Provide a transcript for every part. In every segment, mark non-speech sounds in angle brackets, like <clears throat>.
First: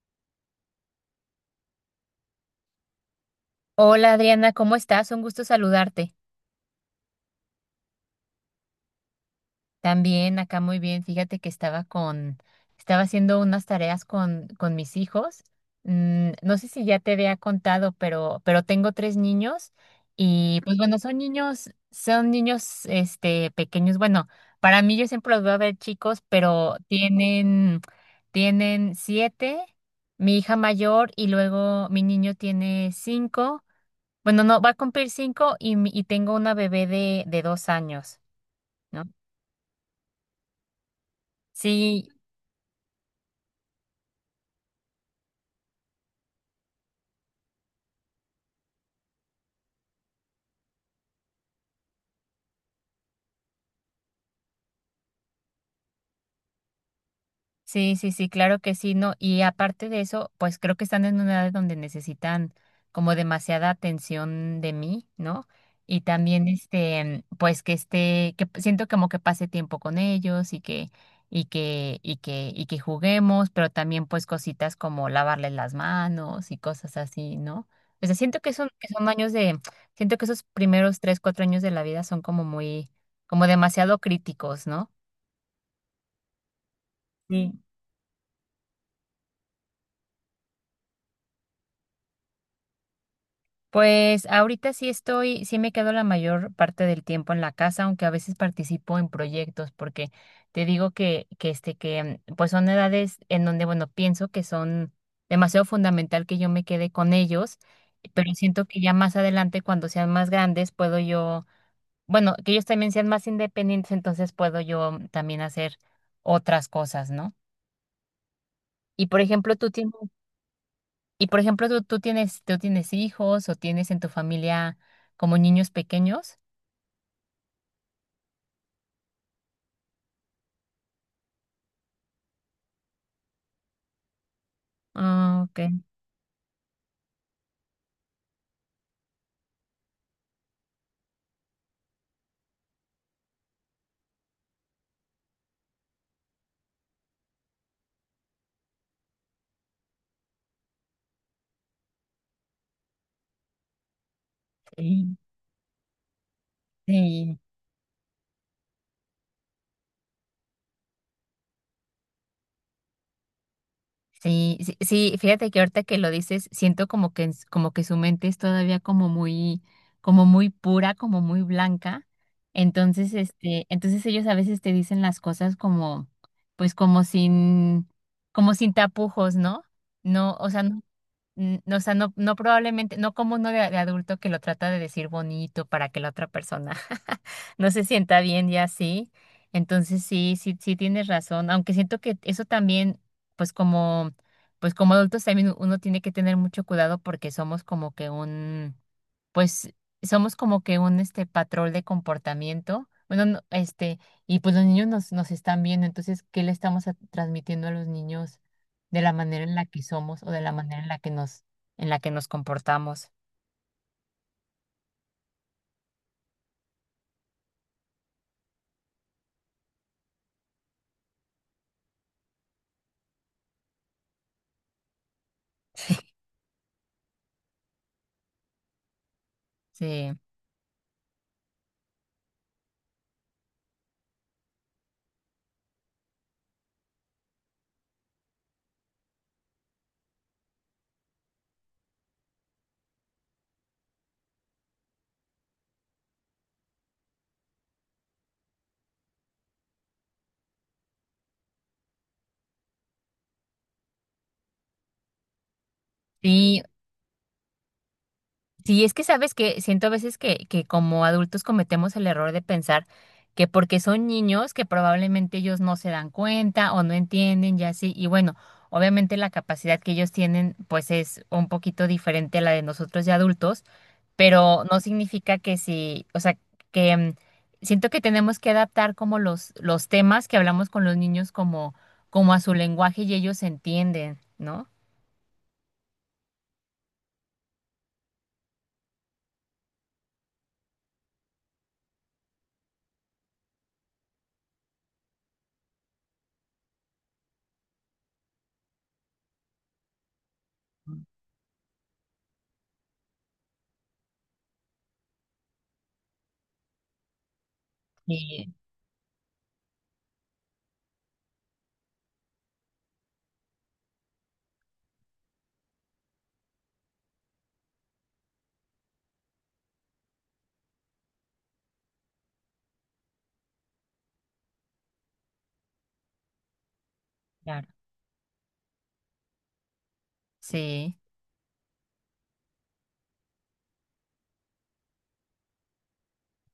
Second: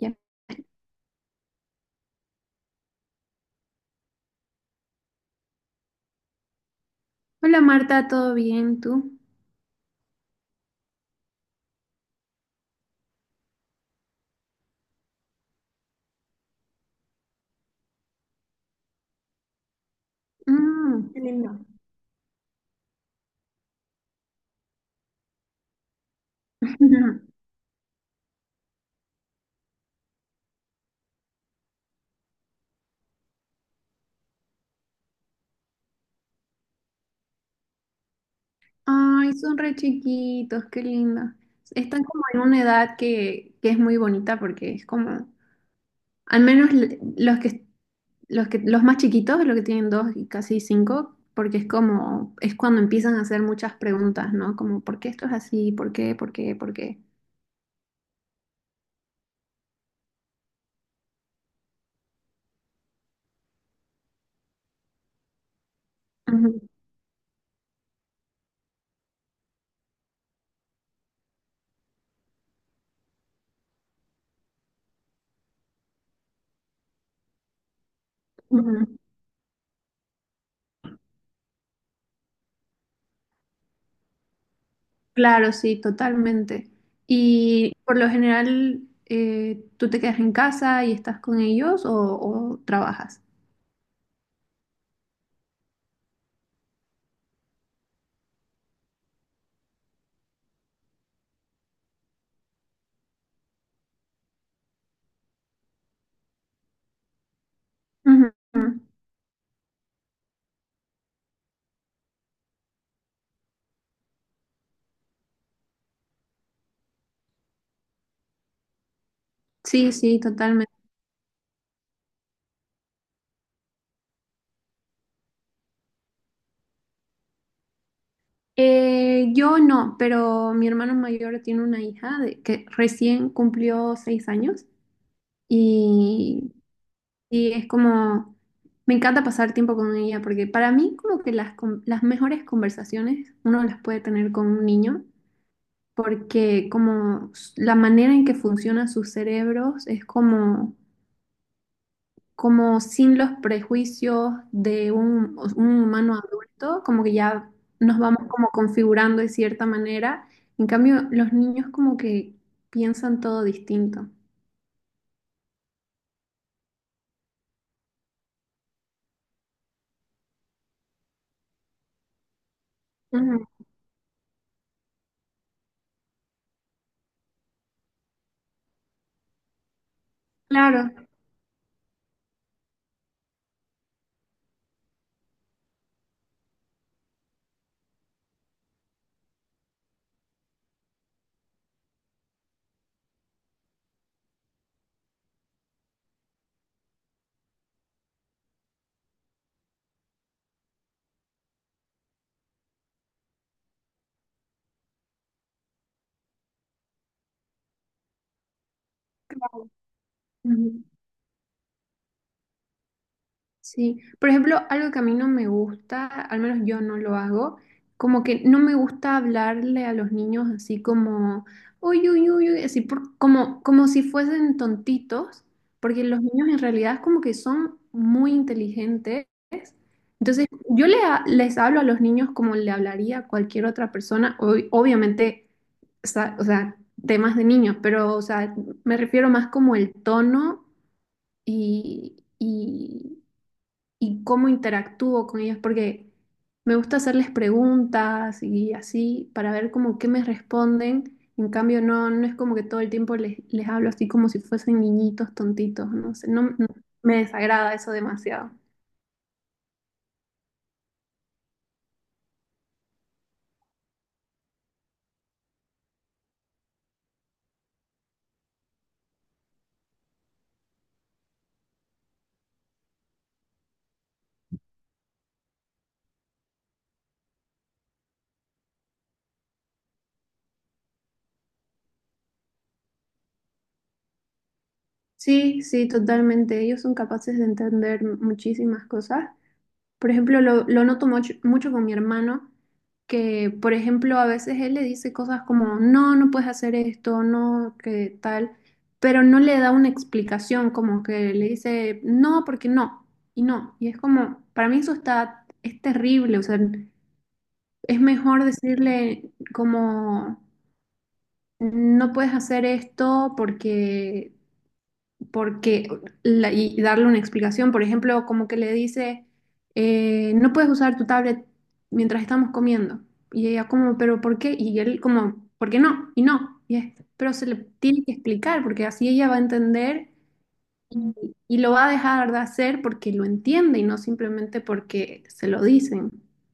Ya. Hola Adriana, ¿cómo estás? Un gusto saludarte. Hola Marta, ¿todo bien tú? También acá muy bien. Fíjate que estaba haciendo unas tareas con mis hijos. No sé si ya te había contado, pero tengo tres niños y pues bueno, Mm. son Qué lindo. niños, son niños, pequeños. Bueno, para mí yo siempre los voy a ver chicos, pero <laughs> Ujú. tienen siete, mi hija mayor y luego mi niño tiene cinco. Bueno, no, va a cumplir cinco y tengo una bebé de 2 años, ¿no? Ay, son re chiquitos, qué lindo. Están Sí, como en una edad que es muy bonita porque es como, al menos los más chiquitos, los que tienen dos y casi cinco, porque es como, es cuando empiezan a hacer muchas preguntas, ¿no? Como, ¿por qué esto es así? ¿Por qué? ¿Por qué? ¿Por qué? sí, sí, sí, claro que sí, no. Y aparte de eso, pues creo que están en una edad donde necesitan como demasiada atención de mí, ¿no? Y también Ujú, este, pues que esté, siento como que pase tiempo con ellos y que, y que juguemos, pero también pues cositas como lavarles las manos y cosas así, ¿no? O sea, siento que son, ujú. que son años de, siento que esos primeros 3, 4 años de la vida son como muy, como demasiado críticos, ¿no? Claro, sí, totalmente. Sí. Y por lo general, ¿tú te quedas en casa y estás con ellos o trabajas? Pues ahorita sí estoy, sí me quedo la mayor parte del tiempo en la casa, aunque a veces participo en proyectos, porque te digo que, pues son edades en donde, bueno, pienso que son demasiado fundamental que yo me quede con ellos, pero Ujú. siento que ya más adelante, cuando sean más grandes, puedo yo, bueno, que ellos también sean más independientes, entonces puedo yo también hacer otras cosas, ¿no? Y por ejemplo, tú Sí, tienes sí, totalmente. y por ejemplo, tú tienes hijos o tienes en tu familia como niños pequeños. Yo no, pero mi hermano mayor tiene una hija que recién cumplió 6 años, Ah, ok. y, y es como, me encanta pasar tiempo con ella porque para mí como que las mejores conversaciones uno las puede tener con un niño porque como la manera en que funcionan sus cerebros es como, como sin los prejuicios de Sí, un humano adulto, como que sí, ya nos vamos como configurando de cierta manera. En cambio, los niños como que piensan todo distinto. sí, sí, sí, fíjate que ahorita que lo dices, siento como que, como que su mente es todavía como muy pura, como muy blanca. Entonces, Ujú. este, entonces ellos a veces te dicen las cosas como, pues como sin tapujos, ¿no? No, o sea, no Claro, no, o sea, no probablemente, no como uno de adulto que lo trata de decir bonito para que la otra persona <laughs> no se sienta bien y así. Entonces sí, sí, sí tienes razón, aunque siento que eso también, pues como, pues como adultos también uno tiene que tener mucho cuidado porque somos como que un pues patrón de comportamiento, bueno, no, este, y pues los niños nos están viendo, entonces, ¿qué le estamos transmitiendo a los niños de la manera en la claro. que somos o de la manera Ujú. en la que nos comportamos? Sí, por ejemplo, algo que a mí no me gusta, al menos yo no lo hago, como que no me gusta hablarle a los niños así como, "uy, uy, uy, uy", así como si fuesen tontitos, porque los niños en realidad como que son muy inteligentes. Sí. Entonces, yo les hablo a los niños como le hablaría a cualquier otra persona, obviamente, o sea, temas de niños, pero, o sea, me refiero más como el tono y... y y cómo interactúo con ellos, porque me gusta hacerles preguntas y así para ver como qué me responden. En cambio, no, no es como que todo el tiempo les hablo así como si fuesen niñitos tontitos, no sé, Sí, me desagrada eso demasiado. sí, es que sabes que siento a veces que como adultos cometemos el error de pensar que porque son niños que probablemente ellos no se dan cuenta o no entienden y así. Y bueno, obviamente la capacidad que ellos tienen pues es un poquito diferente a la de nosotros de adultos, pero no significa que si, o sea, que mm, siento que tenemos que adaptar como los temas que hablamos con los niños como, como a su lenguaje y ellos entienden, ¿no? Sí, sí, totalmente. Ellos son capaces de entender muchísimas cosas. Por ejemplo, lo noto mucho, mucho con mi hermano, que por ejemplo a veces él le dice cosas como, no, no puedes hacer esto, no, que tal, pero no le da una explicación, como que le dice, no, porque no, y no. Y es como, para mí eso está, es terrible, o sea, es mejor Sí, decirle como, no puedes hacer esto porque y darle una explicación, por ejemplo, como que le dice, no puedes usar tu tablet mientras estamos comiendo. Y ella como, pero ¿por qué? Y él como, ¿por qué no? Y no. Y es, pero se le claro. tiene que explicar porque así ella va a entender Sí. y, y lo va a dejar de hacer porque lo entiende y no simplemente porque se lo dicen.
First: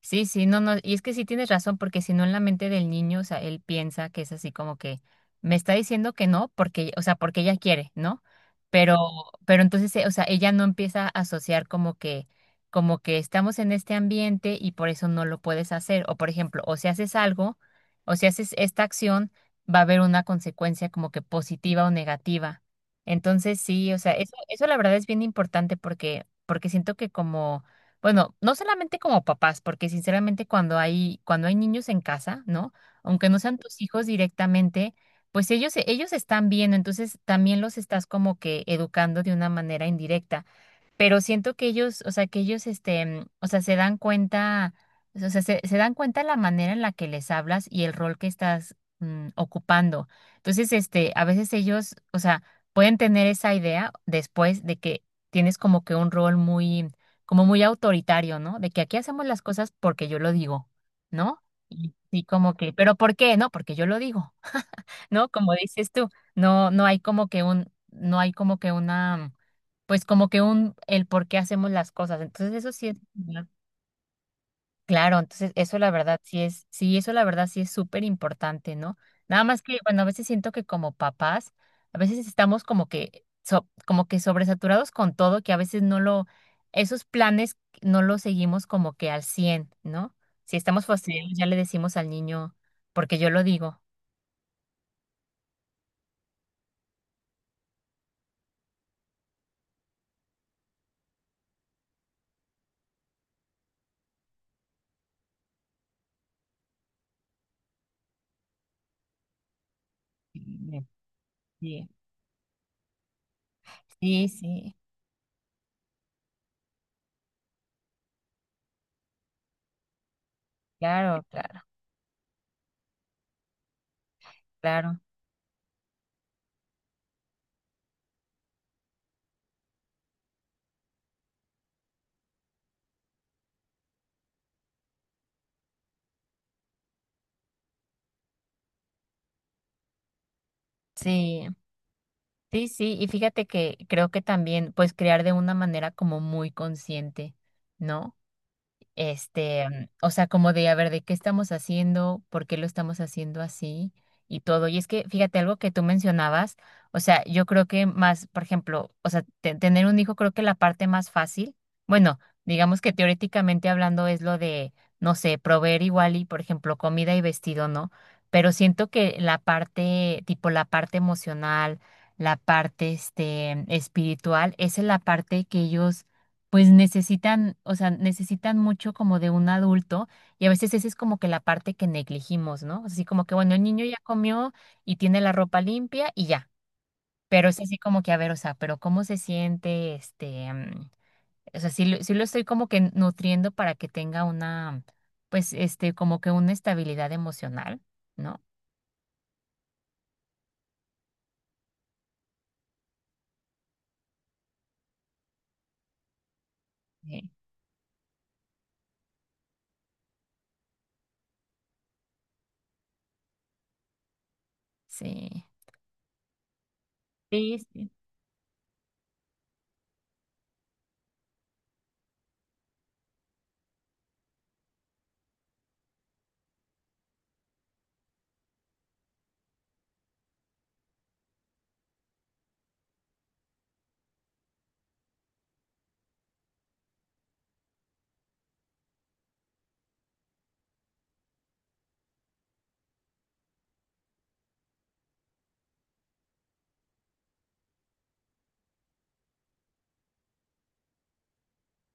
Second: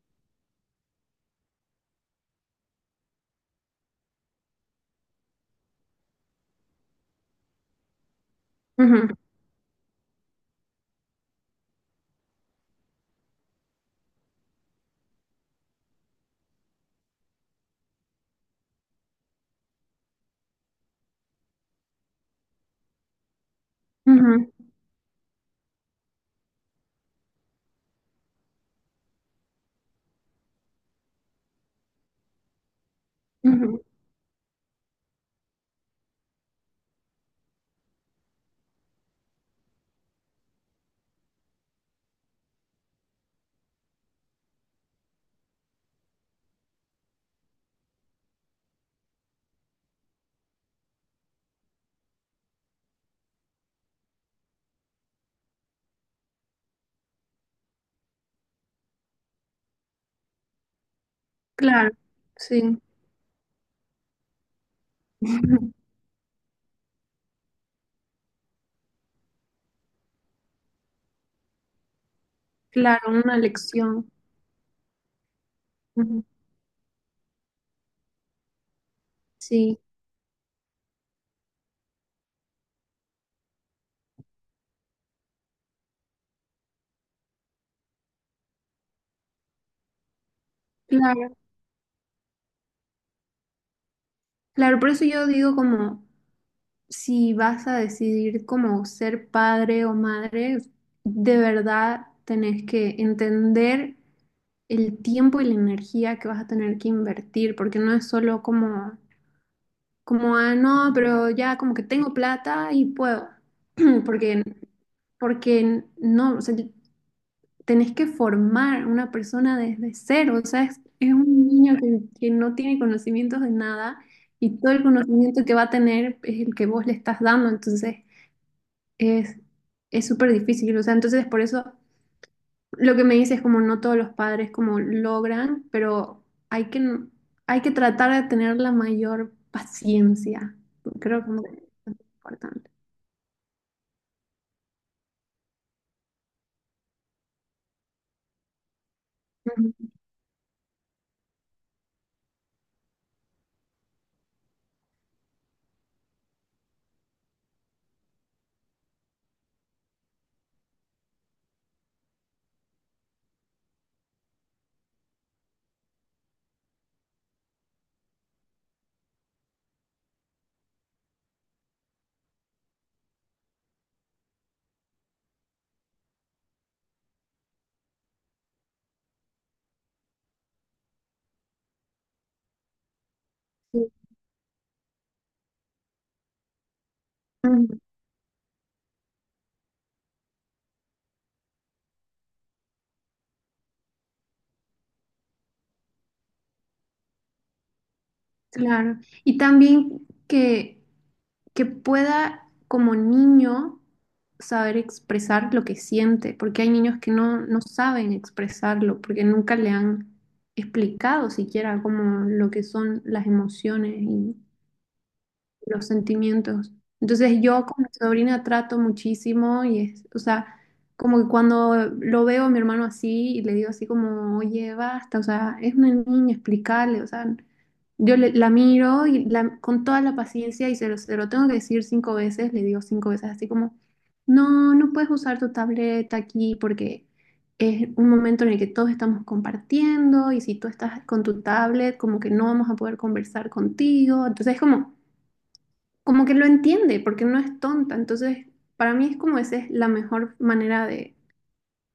Sí, sí, no, no, y es que sí tienes razón, porque si no en la mente del niño, o sea, él piensa que es así como que me está diciendo que no, porque, o sea, porque ella quiere, ¿no? Pero, Ujú, pero entonces, o sea, ella no empieza a asociar como que estamos en este ambiente y por eso no lo puedes hacer. O por ejemplo, o si haces algo, o si haces esta acción, va a haber una consecuencia como que positiva o negativa. Entonces, sí, o sea, eso, ujú, eso la verdad es bien importante porque, porque siento que como bueno, no solamente como papás, porque sinceramente cuando hay, niños en casa, ¿no? Aunque no sean tus ujú. hijos directamente, pues ellos están viendo, entonces también los estás como que educando de una manera indirecta, pero siento que ellos, o sea, que ellos, este, mm, o sea, se dan cuenta, o sea, se dan cuenta la manera en la que les hablas y el rol que estás ocupando. Entonces, este, a veces ellos, o sea, pueden tener esa idea después de que tienes como que un rol muy, como muy autoritario, ¿no? De que aquí hacemos las cosas porque yo lo digo, ¿no? Claro, Y como que, sí. ¿pero por qué? No, porque yo lo digo. ¿No? Como <laughs> dices tú, no, no hay como que un, no hay como que una, pues como que un, el por qué hacemos las cosas. Entonces eso sí es, Claro, una ¿no? lección. Claro, entonces eso la verdad Ujú. sí es, sí, eso la verdad sí es súper importante, ¿no? Nada más que, Sí, bueno, a veces siento que como papás, a veces estamos como que, como que sobresaturados con todo, que a veces no lo, esos planes no los seguimos como que al cien, ¿no? Si estamos fastidiados, claro. ya le decimos al niño, porque yo lo digo. Claro, por eso yo digo como si vas a decidir como ser padre o madre, de verdad tenés que entender el tiempo y la energía que vas a tener que invertir, porque no es solo como, como, ah, Sí, no, pero ya como que tengo plata y puedo, <clears throat> sí, porque, sí. porque no, o sea, tenés que formar una persona desde cero, o sea, es Claro, un claro, niño que no tiene conocimientos de nada. Y todo el claro. conocimiento que va a tener es el que vos le estás dando. Entonces, es, es súper difícil, o sea, entonces por eso lo que me dices es como no todos los padres como logran, pero hay que, hay que tratar de tener la mayor paciencia. Creo que Sí, es sí, importante. sí. Y fíjate que creo que también, pues, crear de una manera como muy consciente, ¿no? Este, Ujú. mm, o sea, como de, a ver, ¿de qué estamos haciendo? ¿Por qué lo estamos haciendo así? Y todo. Y es que, fíjate, algo que tú mencionabas, o sea, yo creo que más, por ejemplo, o sea, tener un hijo, creo que la parte más fácil, bueno, digamos que teóricamente hablando es lo de, no sé, proveer igual y, por ejemplo, comida y vestido, ¿no? Pero siento que la parte, tipo la parte emocional, la parte, este, espiritual, esa es la parte que ellos pues necesitan, o sea, necesitan mucho como de un adulto y a veces esa es como que la parte que negligimos, ¿no? Así como que, bueno, el niño Sí. ya comió y tiene la ropa limpia y ya, pero es así Ujú. como que, a ver, o sea, pero ¿cómo se siente? Este, mm, o sea, sí, sí lo estoy como que nutriendo para que tenga una, pues, este, como que una estabilidad emocional, ¿no? Claro. Y también que pueda como niño saber expresar lo que siente, porque hay niños que Sí, no saben expresarlo, porque nunca le han explicado siquiera como lo que son las emociones, sí, los sentimientos. Entonces sí. yo con mi Sí. sobrina trato muchísimo y es, o sea, como que cuando lo veo a mi hermano así y le digo así como, oye, basta, o sea, es una niña, explicarle, o sea, yo la miro y con toda la paciencia y se lo tengo que decir cinco veces, le digo cinco veces así como, no, no puedes usar tu tableta aquí porque es un momento en el que todos estamos compartiendo y si tú estás con tu tablet, como que no vamos a poder conversar contigo. Entonces es como como que lo entiende, porque no es tonta. Entonces, para mí es como esa es la mejor manera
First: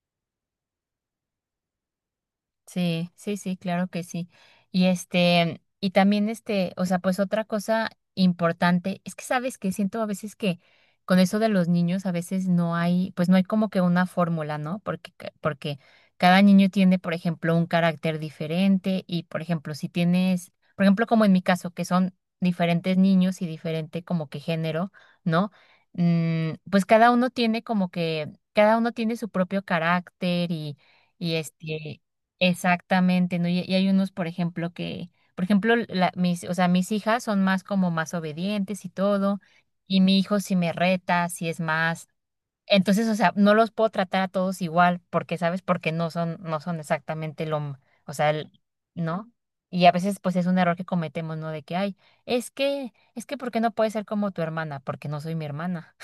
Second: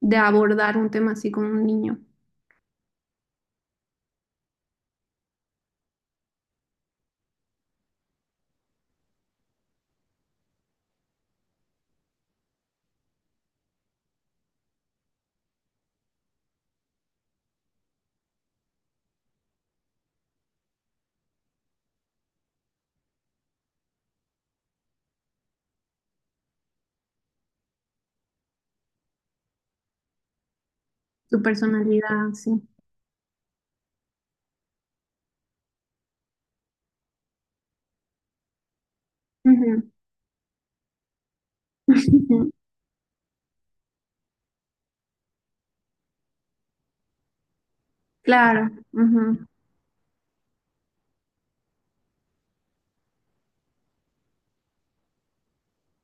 de abordar un tema así con un niño, Sí, sí, sí, claro que sí. Y este, y también este, o sea, pues otra cosa importante es que sabes que siento a veces que con eso de los niños a veces no hay, pues no hay como que una fórmula, ¿no? Porque porque cada niño tiene, por ejemplo, un carácter diferente y, por ejemplo, si tienes, por ejemplo, como en mi caso, que son diferentes niños y diferente como que género, ¿no? Mm, pues cada uno tiene como que cada uno tiene su propio carácter y, y su este personalidad, sí. exactamente, ¿no? Y hay unos, por ejemplo, que, por ejemplo, mis, o sea, mis hijas son más como más obedientes y todo, Ujú. y mi hijo si me reta, si es más. <laughs> Entonces, o sea, no los puedo tratar a todos igual, porque, ¿sabes? Porque no son, no son exactamente lo, o sea, Claro. ¿no? Ujú. Y a veces, pues, es un error que cometemos, ¿no? De que, ay, es, que, es que, ¿por qué no puede ser como tu hermana? Porque no soy mi hermana.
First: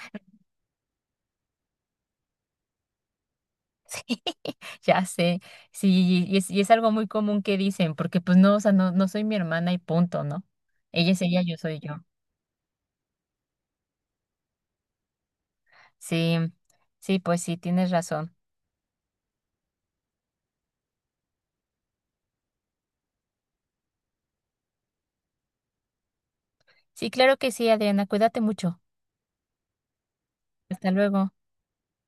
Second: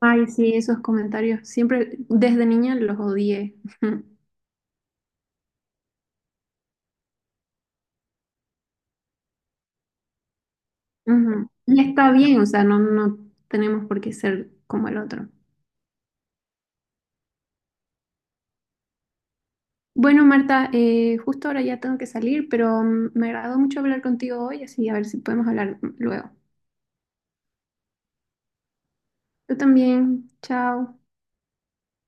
Ay, sí, esos comentarios. Siempre, desde niña los odié. <laughs> Sí, <laughs> ya sé, sí, y es algo muy común que dicen, porque pues no, o sea, no, no soy mi hermana y punto, ¿no? Ella es ella, Ujú. yo soy Y yo. está bien, o sea, no, no tenemos por qué ser como el otro. Sí, sí, pues sí, tienes razón. Bueno, Marta, justo ahora ya tengo que salir, pero mm, me agradó mucho hablar contigo hoy, así a ver si podemos hablar luego. Sí, claro que sí, Adriana, cuídate mucho. Yo también, Hasta chao. luego.